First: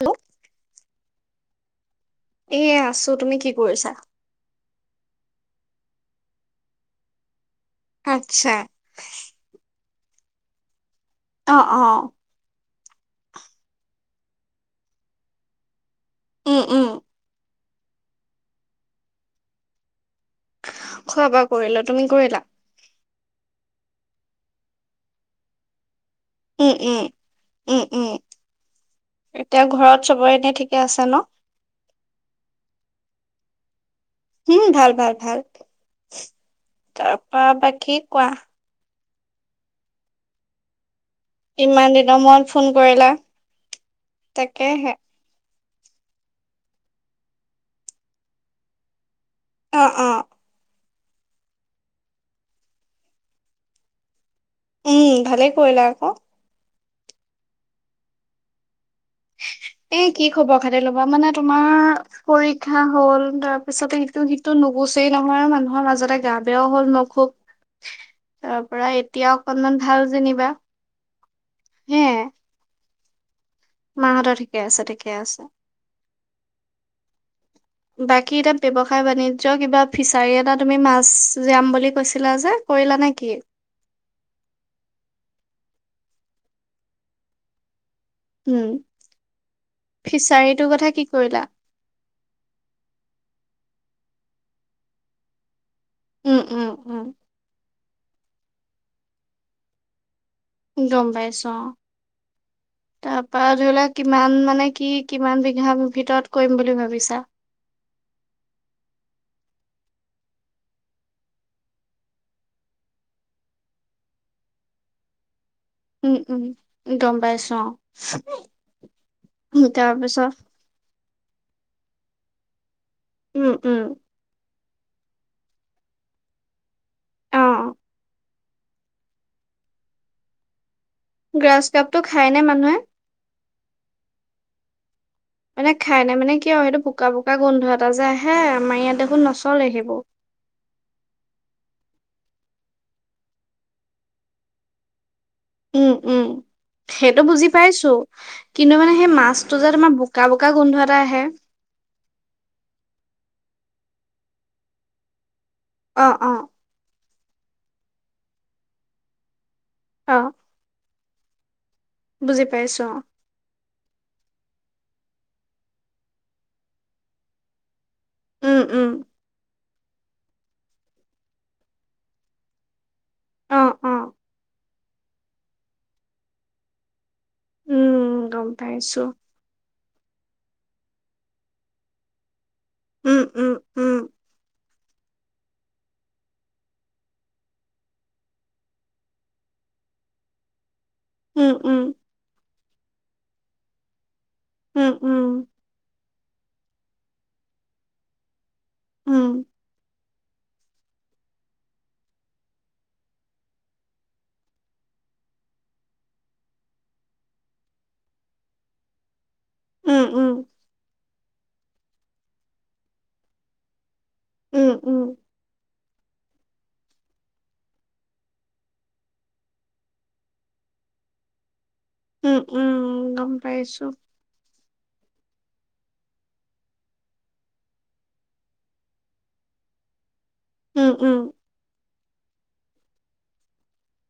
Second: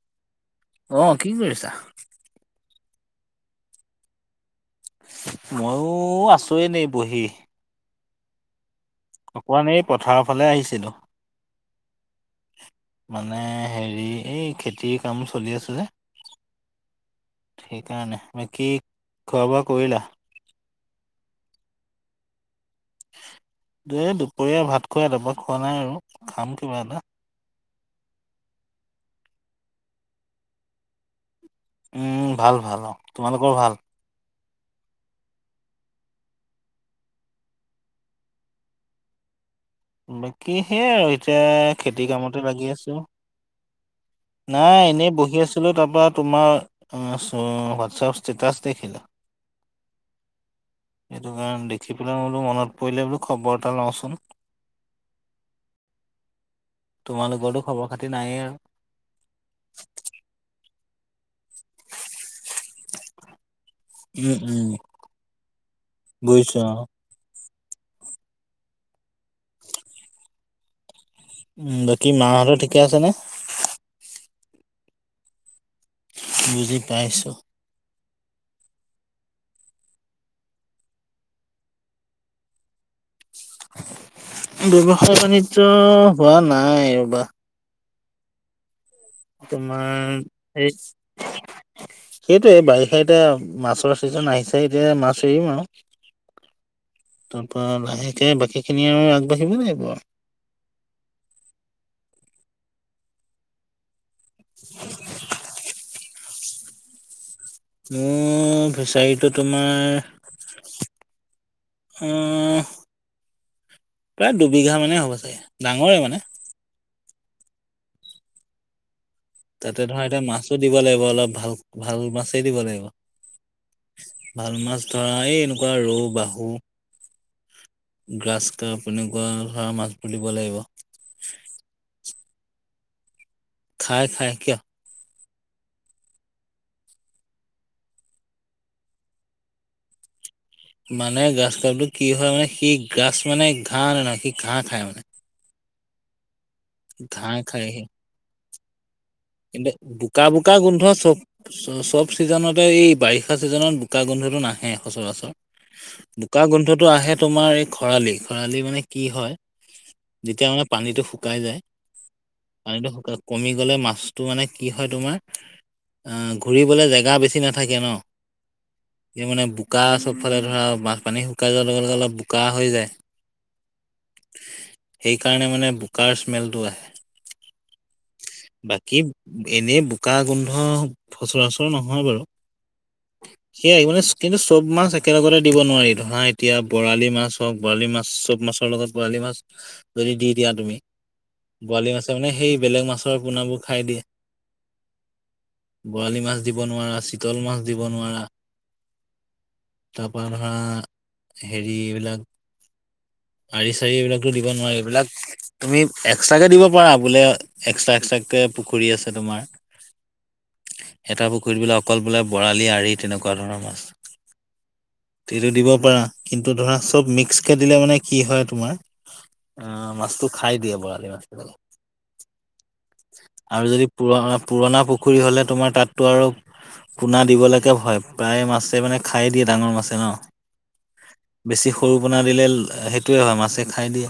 Hello অ', কি কৰিছা? এইয়া আছোঁ, তুমি কি কৰিছা? মইয়ো আছোঁ এনেই বহি। আতছা। অকমান এই পথাৰৰ ফালে আহিছিলোঁ। অ', অ'। মানে হেৰি, এই খেতিৰ কাম চলি আছিল যে। উম, উম। সেইকাৰণে বাকী খোৱা বোৱা কৰিলা? খোৱা বোৱা কৰিলোঁ, তুমি কৰিলা? এই দুপৰীয়া ভাত খোৱা, তাপা খোৱা নাই আৰু। খাম উম, কিবা এটা উম, উম, উম। তেওঁ ঘৰত চবৰে এনে ঠিকে আছে ন? উম, ভাল, ভাল অ', তোমালোকৰ ভাল? উম, ভাল ভাল ভাল, তাৰপা বাকী কোৱা। বাকী সেইয়াই আৰু এতিয়া ইমান খেতি দিনৰ মূৰত কামতে ফোন লাগি আছো। কৰিলা। নাই তাকেহে এনেই বহি আছো। তুমি তাৰপা তোমাৰ হোৱাটছআপ ষ্টেটাছ দেখিলো। অ'-অ'। সেইটো কাৰণে দেখি পেলাই বোলো মনত পৰিলে বোলো খবৰ এটা লওঁচোন। উম ভালেই কৰিলা আকৌ। তোমালোকৰটো খবৰ খাতি নায়ে আৰু। এ কি খবৰ খাতি ল'বা মানে তোমাৰ পৰীক্ষা হ'ল তাৰপিছতে ইটো উম, সিটো উম, নুগুচেই নহয় আৰু মানুহৰ মাজতে গা বুজিছো বেয়াও অ', হ'ল মোৰ অসুখ তাৰ পৰা এতিয়া অকনমান ভাল যেনিবা। উম, বাকী হে মাহঁতৰ ঠিকে আছে নে। মাহঁতৰ ঠিকে আছে- ঠিকে আছে। বুজি পাইছো। বাকী এতিয়া ব্যৱসায় বাণিজ্য কিবা ফিচাৰি এটা তুমি মাছ জিয়াম বুলি কৈছিলা যে কৰি লা নেকি। ব্যৱসায় বাণিজ্য হোৱা নাই ৰ'বা। উম, তোমাৰ ফিচাৰীটোৰ কথা কি কৰিলা। সেইটোৱে বাৰিষা এতিয়া মাছৰ ছিজন আহিছে এতিয়া মাছ এৰিম আৰু। উম উম-উম। তাকে বাকীখিনি আৰু আগবাঢ়িব লাগিব আৰু। গম পাইছো অ' তাৰপা ধৰি লওক কিমান মানে কি কিমান বিঘাৰ ভিতৰত কৰিম বুলি ভাবিছা। মোৰ ফিচাৰীটো তোমাৰ আ প্ৰায় দুবিঘা মানেই হ'ব চাগে। ডাঙৰে মানে। উম- উম গম পাইছো অ'। তাতে ধৰা এতিয়া তাৰপিছত মাছো দিব লাগিব অলপ ভাল- ভাল মাছেই দিব লাগিব। উম-উম। ভাল মাছ ধৰা এই এনেকুৱা ৰৌ, বাহু। অ'। গ্ৰাছ কাৰ্প তেনেকুৱা ধৰা মাছবোৰ দিব লাগিব। গ্ৰাছ কাপটো খায়নে মানুহে। খাই- খাই কিয়। মানে খাই নে মানে কি আৰু সেইটো বোকা- বোকা গোন্ধ এটা যে আহে আমাৰ ইয়াত দেখোন নচলে সেইবোৰ। মানে গ্ৰাছ কাৰ্পটো কি হয় মানে সি গ্ৰাছ মানে ঘাঁহ মানে সি ঘাঁহ খায় মানে। উম- উম সেইটো ঘাঁহ বুজি খায় সি পাইছো কিন্তু মানে সেই মাছটো যে কিন্তু তোমাৰ বোকা বোকা বোকা-বোকা গোন্ধ এটা আহে। চব- চব চিজনতে এই বাৰি ষা চিজনত বোকা গোন্ধটো নাহে সচৰাচৰ, অ', অ', বোকা গোন্ধটো আহে তোমাৰ এই খৰালি- খৰালি মানে কি হয় অ', যেতিয়া মানে পানীটো শুকাই যায় বুজি পাইছো পানীতো অ', শুকা কমি গ'লে মাছ টো মানে কি হয় তোমাৰ আ ঘূৰিবলে জেগা বেছি নাথাকে ন। উম, উম, সেই মানে বোকা চবফালে ধৰা বানপানী শুকাই যোৱাৰ লগে- লগে অলপ বোকা হৈ যায়। অ', অ', [inaudible] সেইকাৰণে মানে বোকাৰ স্মেলটো আহে উম, গম বা কী পাইছো। এনেই বোকা গোন্ধ সচৰাচৰ নহয় বাৰু। উম, উম, সেইয়াই উম, মানে কিন্তু চব মাছ একেলগতে দিব নোৱাৰি ধৰা এতিয়া বৰালি মাছ হওক বৰালি মাছ চব মাছৰ লগত বৰালি মাছ যদি দি দিয়া তুমি, উম, উম, বৰালি মাছে মানে সেই বেলেগ মাছৰ পোনাবোৰ খাই দিয়ে। উম-উম। বৰালি মাছ দিব নোৱাৰা, চিতল মাছ দিব নোৱাৰা। উম, তাৰ পৰা ধৰা হেৰি এইবিলাক আৰি চাৰি এইবিলাকতো দিব নোৱাৰি এইবিলাক তুমি এক্সট্ৰাকে দিব পাৰা। বোলে এক্সট্ৰা-এক্সট্ৰাকে পুখুৰী আছে তোমাৰ উম উম এটা পুখুৰীত বোলে অকল বোলে বৰালি আৰি তেনেকুৱা ধৰণৰ মাছ। উম, উম, উম, তেতিয়া দিব পাৰা। কিন্তু ধৰা চব মিক্সকে দিলে মানে কি হয় তোমাৰ অ' মাছটো খাই দিয়ে বৰালি মাছে। উম উম গম- আৰু পাইছো। যদি পুৰা, পুৰণা পুখুৰী হ'লে তোমাৰ তাততো আৰু পোনা দিবলৈকে ভয়, প্ৰায় মাছে মানে খাই দিয়ে ডাঙৰ মাছে ন' উম, উম, বেছি সৰু পোনা দিলে, সেইটোয়ে হয় মাছে খাই দিয়ে।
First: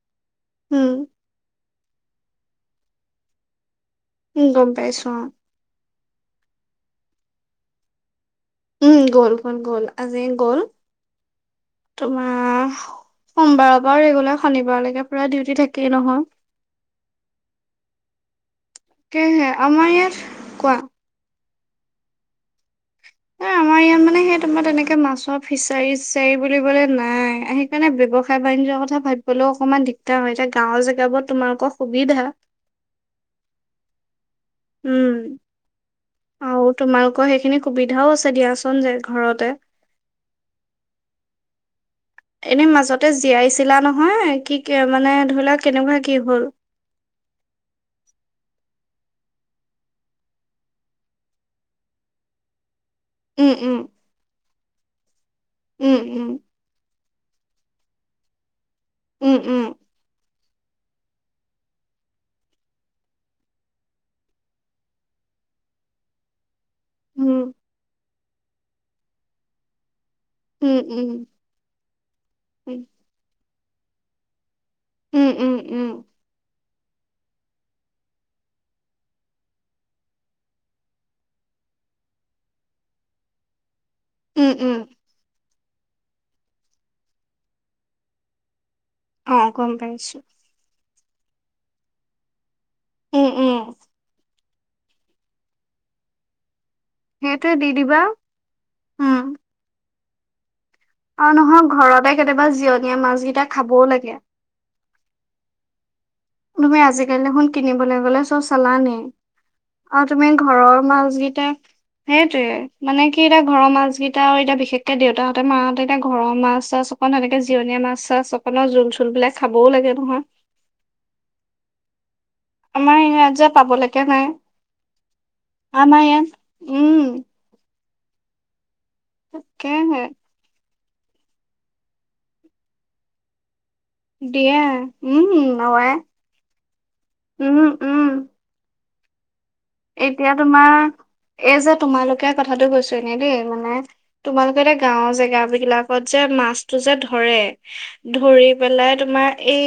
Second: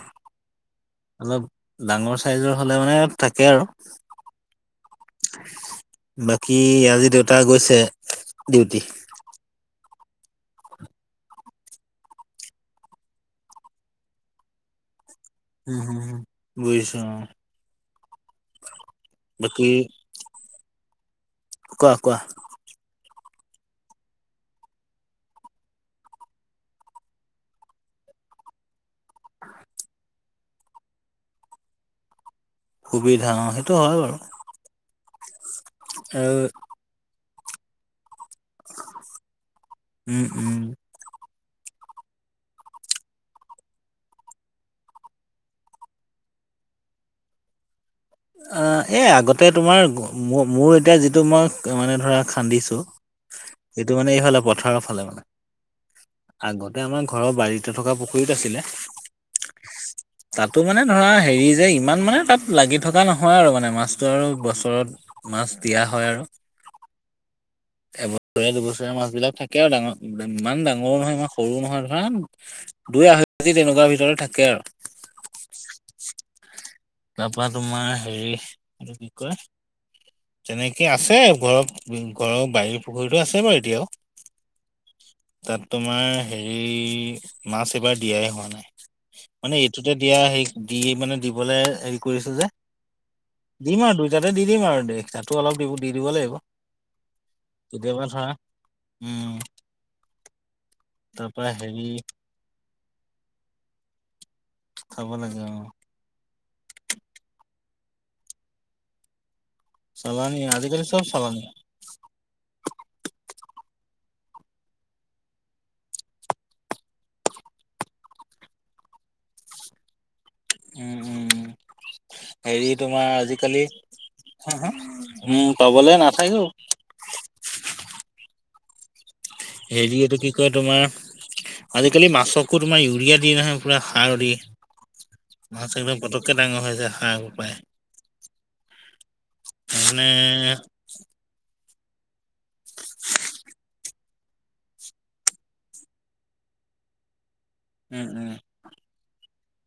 উম, অলপ ডাঙৰ চাইজৰ হ'লে মানে থাকে আৰু উম গম পাইছো অ'। বাকী আজি দেউতা গৈছে? ডিউটি উম, গ'ল, গ'ল, গ'ল আজি গ'ল। তোমাৰ সোমবাৰৰ পৰা ৰেগুলাৰ শনিবাৰলৈকে পুৰা ডিউটি উম থাকেই হুম হুম নহয়। বুজিছো অ সেহে, বাকী আমাৰ ইয়াত, কোৱা? কোৱা কোৱা! এ আমাৰ ইয়াত মানে সেই তোমাৰ তেনেকে মাছৰ ফিচাৰি-চিচাৰি বুলিবলে নাই সেইকাৰণে ব্যৱসায়-বাণিজ্য কথা ভাবিবলৈও অকণমান দিগদাৰ হয়। এতিয়া গাঁওৰ জেগাবোৰত তোমালোকৰ সুবিধা সুবিধা অ' সেইটো হয় বাৰু। উম আৰু তোমালোকৰ সেইখিনি সুবিধাও আছে। দিয়াচোন যে ঘৰতে উম, উম। [unintelligible] এনে মাজতে জীয়াইছিলা নহয়, কি, কি মানে ধৰি লোৱা কেনেকুৱা কি হ'ল? [inaudible] আ'এই আগতে তোমাৰ ম' মোৰ এতিয়া যিটো মই মানে ধৰা খান্দিছো উম উম এইটো মানে এইফালে পথাৰৰ ফালে মানে। উম আগতে আমাৰ ঘৰৰ বাৰীতে থকা পুখুৰীত আছিলে। উম উম তাতো মানে ধৰা হেৰি যে ইমান মানে তাত লাগি- থকা নহয় আৰু মানে মাছটো আৰু বছৰত মাছ দিয়া হয় আৰু উম এবছৰে দুবছৰে মাছবিলাক থাকে আৰু ডাঙৰ ইমান ডাঙৰো উম উম নহয় ইমান সৰু নহয় ধৰা উম দুই আঢ়ৈ কেজি তেনেকুৱা ভিতৰত থাকে আৰু উম, উম, উম তাৰপৰা তোমাৰ হেৰি এইটো কি কয় তেনেকে আছে ঘৰত, ঘৰৰ বাৰীৰ পুখুৰীতো আছে বাৰু এতিয়াও উম উম তাত তোমাৰ হেৰি, মাছ এইবাৰ দিয়াই হোৱা নাই। অ মানে গম এইটোতে পাইছো দিয়া, সেই দিয়ে- মানে দিবলে হেৰি কৰিছে যে, উম উম দিম আৰু দুইটাতে দি- ম আৰু দে, তাতো অলপ দিব দি দিব লাগিব। সেইটোৱে দি দিবা। কেতিয়াবা ধৰা উম তাৰ আৰু পৰা নহয় হেৰি ঘৰতে কেতিয়াবা জিয়ণীয়া মাছ কেইটা খাবও লাগে। খাব লাগে অ'। কোনোবাই আজিকালি দেখোন কিনিবলৈ গলে চব চালানী। আৰু তুমি চালানী ঘৰৰ আজিকালি চব মাছ চালানী কিটা, সেইটোৱে মানে কি এতিয়া ঘৰৰ মাছ কি- টাও আৰু এতিয়া বিশেষকে দেউতাহঁ, মাহঁতে এতিয়া ঘৰৰ মাছ-চাছ অকণ হেনেকে জিয়নীয়া মাছ-চাছ অকণৰ জোল-চোল বিলাক খাবও লাগে নহয়। উম উম, হেৰি আমাৰ তোমাৰ ইয়াত যে আজিকালি, পাবলৈকে নাই হা হা? উ'ম। পাবলৈ আমাৰ ইয়াত নাথাকো। উম হেৰি, তাকেহে এইটো কি কয়? তোমাৰ আজিকালি মাছকো তোমাৰ ইউৰিয়া দিয়ে নহয়। পুৰা সাৰ দি দিয়ে উম মাছ অ আই একদম পটকে ডাঙৰ হৈ যায় সাৰ পাই। উম উম এতিয়া তোমাৰ এই যে তোমালোকে কথাটো কৈছো এনে দেই মানে। তোমালোকে এতিয়া গাঁওৰ জেগা বিলাকত যে মাছতো যে উম ধৰে- উম ধৰি পেলাই তোমাৰ এই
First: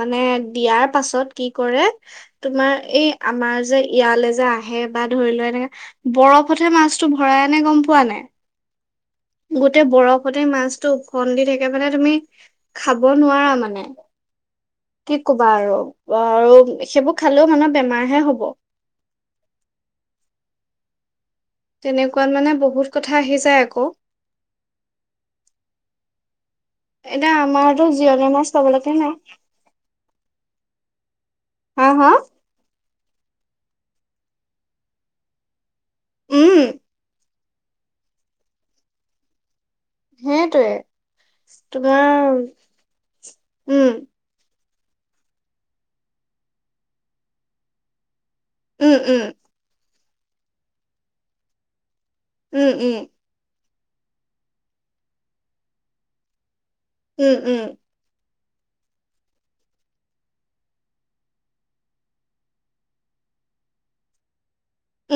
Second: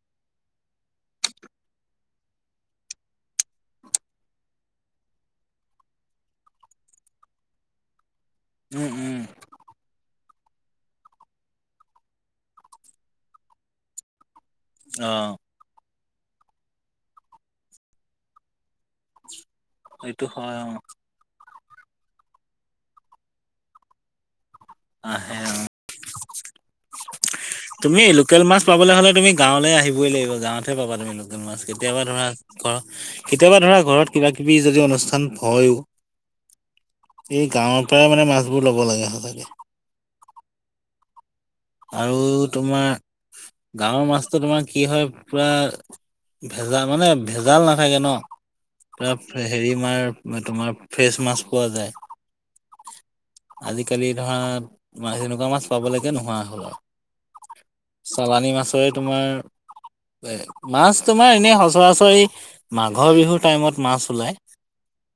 মানে দিয়াৰ পাছত কি কৰে? তোমাৰ এই আমাৰ যে ইয়ালে যে আহে বা ধৰি লোৱা এনেকে বৰফতহে মাছটো ভৰাই আনে গম পোৱা নাই। উম উম গোটেই বৰফ ওপৰতে মাছটো ওফন্দি থাকে মানে, তুমি খাব নোৱাৰা মানে। কি অ', ক'বা? আৰু আৰু সেইবোৰ খালেওঁ মানুহে বেমাৰহে হ'ব। সেটো হয়। অ'। তেনেকুৱাত মানে বহুত কথা আহি যায়। আকৌ। আহে। অ'। এতিয়া আমাৰতো তুমি জিয়ণী লোকেল মাছ পাবলৈকে পাবলৈ হ'লে নাই তুমি গাঁৱলৈ আহিবই লাগিব। গাঁৱতহে পাবা তুমি মাছ হা কেতিয়াবা হা ধৰা ঘৰত, কেতিয়াবা ধৰা ঘৰত কিবা কিবি যদি অনুষ্ঠান হয়য়ো। উ'ম। এই গাঁৱৰ পৰাই মানে মাছবোৰ ল'ব লাগে হয়নে। সেইটোৱে। আৰু তোমাৰ তোমাৰ উম গাঁৱৰ মাছটো তোমাৰ কি হয়? পুৰা ভেজাল মানে ভেজাল নাথাকে ন। উম উম ত, হেৰি মাৰ তোমাৰ ফ্ৰেছ মাছ পোৱা যায়। উ'ম, উ'ম। আজিকালি ধৰা মাছ এনেকুৱা মাছ পাবলৈকে নোহোৱা হ'ল আৰু উ'ম, উ'ম। চালানী মাছৰে তোমাৰ এ! মাছ তোমাৰ এনে সঁচৰাচৰি মাঘৰ বিহুৰ টাইমত মাছ ওলাই।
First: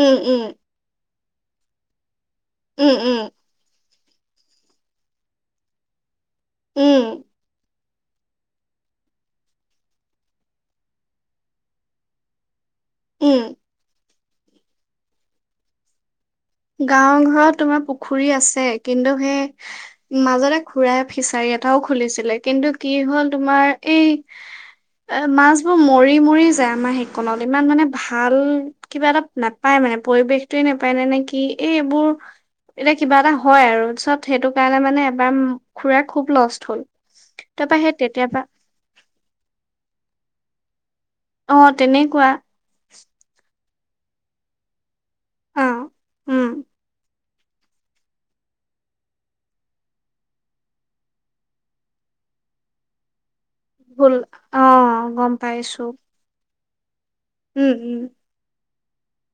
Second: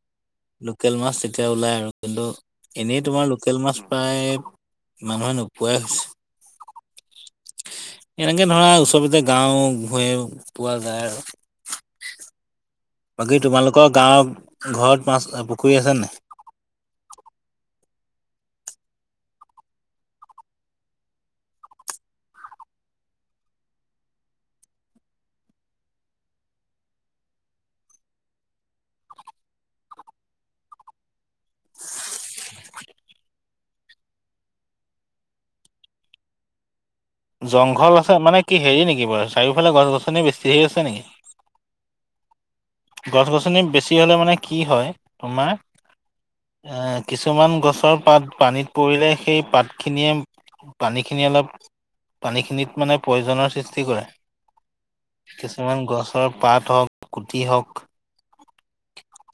উম উম লোকেল মাছ তেতিয়া ওলাই আৰু কিন্তু উম এনেই উম তোমাৰ লোকেল মাছ। প্ৰায়ে মানুহে নোপোৱাই হৈছে। উ'ম। এনেকে ধৰা ওচৰতে গাওঁ ভূয়ে পোৱা যায় আৰু উম বাকী তোমালোকৰ গাঁৱৰ ঘৰত মাছ পুখুৰী আছে নাই? গাঁওৰ ঘৰত তোমাৰ পুখুৰী আছে। কিন্তু সেই মাজতে খুৰাই ফিচাৰী এটাও খুলিছিলে। কিন্তু কি হ'ল? তোমাৰ এই এ! মাছ বোৰ মৰি মৰি যায় আমাৰ মাহেকনত ইমান মানে ভাল কিবা এটা নাপায়। মানে পৰিৱেশটোৱে নেপায় ন নে কি? এই এইবোৰ এতিয়া কিবা এটা হয় আৰু চব সেইটো কাৰণে মানে এবাৰ খুৰাৰ খুব লষ্ট হ'ল। তাৰপা জংঘল সেই আছে তেতিয়াৰ মানে পৰা কি হেৰি নেকি বাৰু চাৰিওফালে গছ গছনি বেছি হেৰি আছে নেকি? অ', তেনেকুৱা। গছ গছনি বেছি হলে মানে কি হয়, তোমাৰ অ' উম এ কিছুমান গছৰ পাত পানীত পৰিলে। সেই পাতখিনিয়ে পানীখিনি অলপ পানীখিনিত মানে পৈজনৰ সৃষ্টি কৰে। ভুল অ' গম কিছুমান পাইছো গছৰ পাত হওঁক। গুটি হওঁক উম উম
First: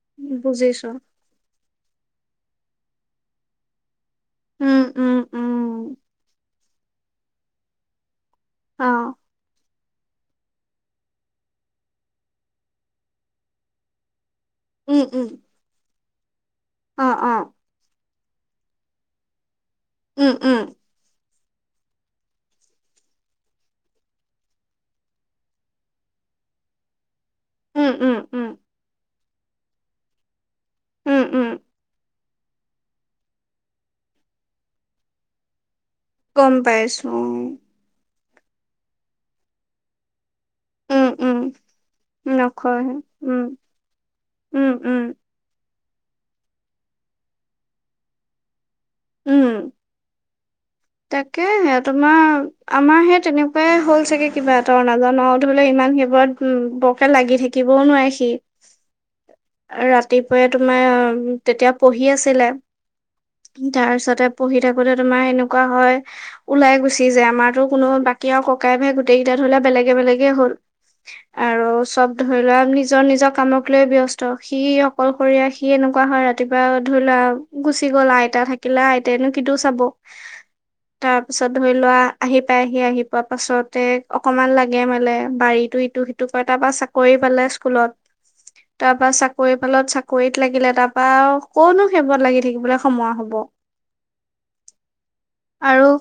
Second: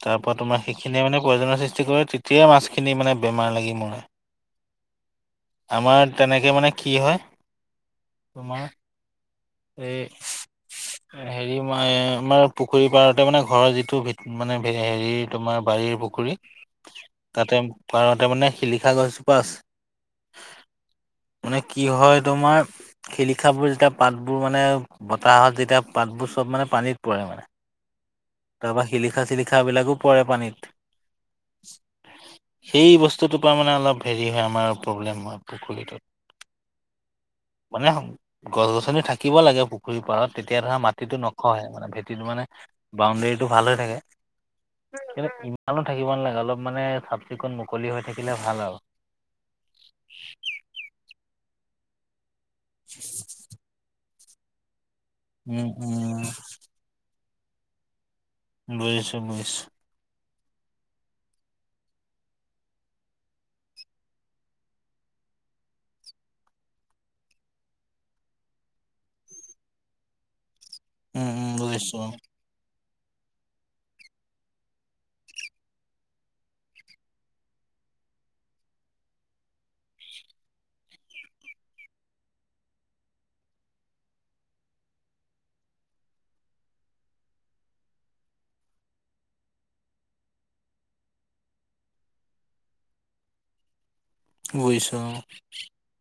তাৰ পৰা তোমাৰ বুজিছো সেইখিনিয়ে মানে পৈজন সৃষ্টি কৰে। তেতিয়াই মাছখিনি মানে বেমাৰ লাগি মৰে। উম উম উম আমাৰ তেনেকে মানে কি হয়? তোমাৰ। অ' এই হেৰি মই আমাৰ পুখুৰী পাৰতে মানে ঘৰৰ যিটো ভেটি মানে উম উম হেৰিৰ তোমাৰ বাৰীৰ পুখুৰী অ' অ' তাতে পাৰত। তাৰমানে শিলিখা গছজোপা আছে। উম উম মানে কি হয় তোমাৰ শিলিখাবোৰ যেতিয়া পাতবোৰ মানে বতাহত যেতিয়া পাতবোৰ চব মানে পানীত পৰে মানে উম উম উম তাৰপা শিলিখা চিলিখাবিলাকো পৰে পানীত উম উম সেই বস্তুটোৰ পৰা মানে অলপ হেৰি হয় আমাৰ প্ৰব্লেম হয় পুখুৰীটোত গম পাইছো গছ গছনি থাকিব লাগে পুখুৰীৰ পাৰত তেতিয়া ধৰা উম মাটিতটো নখহে মানে ভেটিটো উম মানে নকয় উম বাউণ্ডৰীটো ভাল হৈ থাকে উম উম কিন্তু ই ভালো থাকিব নালাগে অলপ মানে চাফ চিকুণ মুকলি হৈ থাকিলে ভাল আৰু উম তাকে সে তোমাৰ আমাৰ সে তেনেকুৱাই হ'ল চাগে কিবা এটা নাজানাওতো উম, বোলে ইমান উম, সেইবোৰত উম বৰকে লাগি থাকিবও নোৱাৰি বুজিছো বুজিছো ৰাতিপুৱাই তোমাৰ তেতিয়া পঢ়ি আছিলে তাৰ পিছতে পঢ়ি থাকোতে তোমাৰ এনেকুৱা একুৱা হয় ওলাই গুচি যায় আমাৰতো কোনো বাকী আৰু ককাই ভাই গোটেই কেইটা ধৰিলে বেলেগে বেলেগে হ'ল উম, উম, আৰু বুজিছো চব ধৰি লোৱা আমনি নিজৰ নিজৰ কামক লৈ ব্যস্ত সি অকলশৰীয়া সি এনেকুৱা হয় ৰাতিপুৱা ধৰি লোৱা গুচি গল আইতা থাকিলে আইতনো কিন্তুও চাব [inaudible] তাৰ পিছত ধৰি লোৱা আহি পাইহি আহি পোৱা পাছতে অকনমান লাগে মানে বাৰীতো ইটো সি ক তাৰ পৰা চাকৰি পালে স্কুলত তাৰ পৰা চাকৰি ফালত চাকৰিত লাগিলে তাৰ পৰাা কনো সেবোৰত লাগি থাকিবলৈ সময় হব বুজিছো অ আৰু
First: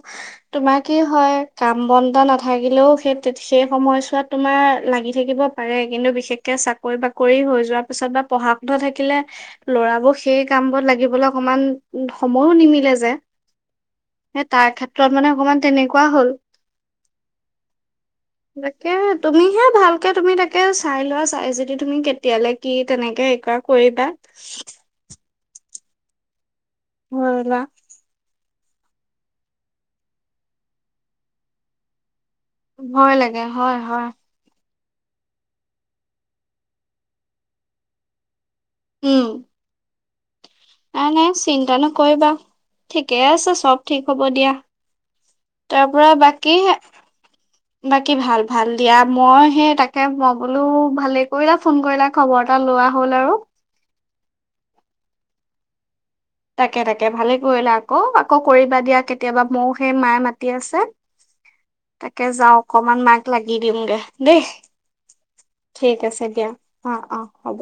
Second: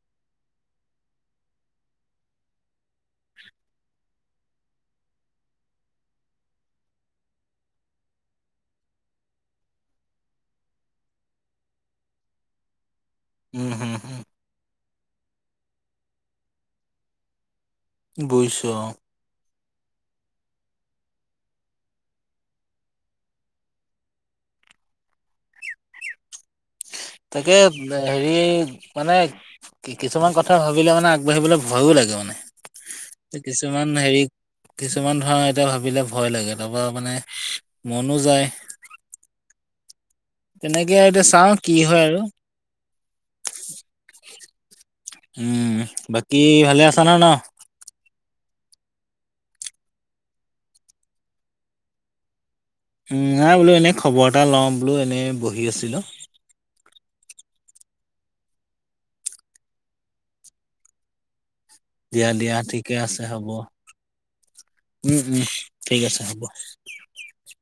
তোমাৰ কি হয় কাম বন্ধ নাথাকিলেও সেই সেই সময়ছোৱাত তোমাৰ লাগি থাকিব পাৰে কিন্তু বিশেষকে চাকৰি বাকৰি হৈ যোৱাৰ পিছত বা পঢ়া শুন থাকিলে লৰাবোৰ সেই কাম বোৰত লাগিবলৈ অকনমান সময়ো নিমিলে যে উম হুম হুম সেই তাৰ ক্ষেত্ৰত মানে অকণমান তেনেকুৱা হ'ল বুজিছো তাকে তুমিহে ভালকে তুমি তাকে চাই লোৱা চাই যদি তুমি কেতিয়ালে কি তেনেকে হে কৰা কৰিবা ভয় তাকে লোৱা হেৰি মানে কি কিছুমান কথা ভাবিলে মানে আগবাঢ়িবলৈ ভয়ো লাগে মানে ভয় লাগে হয় কিছুমান হয় হেৰি কিছুমান ধৰা এতিয়া ভাবিলে ভয় লাগে তাৰপৰা মানে মনো যায় উম তেনেকে নাই এতিয়া নাই চাওঁ কি চিন্তা হয় আৰু। নকৰিবা ঠিকে আছে চব ঠিক হব দিয়া উম, তাৰ পৰা বাকী বাকীে ভালে আছা ন ন? বাকী কি ভাল ভাল দিয়া মই সেই তাকে মই বোলো ভালে কৰিলা ফোন কৰিলা খবৰ এটা লোৱা হ'ল উম আৰু নাই বোলো এনে খবৰ এটা লওঁ বোলো এনেই বহি আছিলো তাকে তাকে ভালে কৰিলা আকৌ আকৌ কৰিবা দিয়া কেতিয়াবা মও সেই মায়ে মাতি আছে [inaudible] তাকে দিয়া যাওঁ দিয়া ঠিকে অকমান মাক আছে হ'ব। লাগি দিমগে দেই উম, উম, ঠিক আছে হ'ব। দিয়া অ অ হ'ব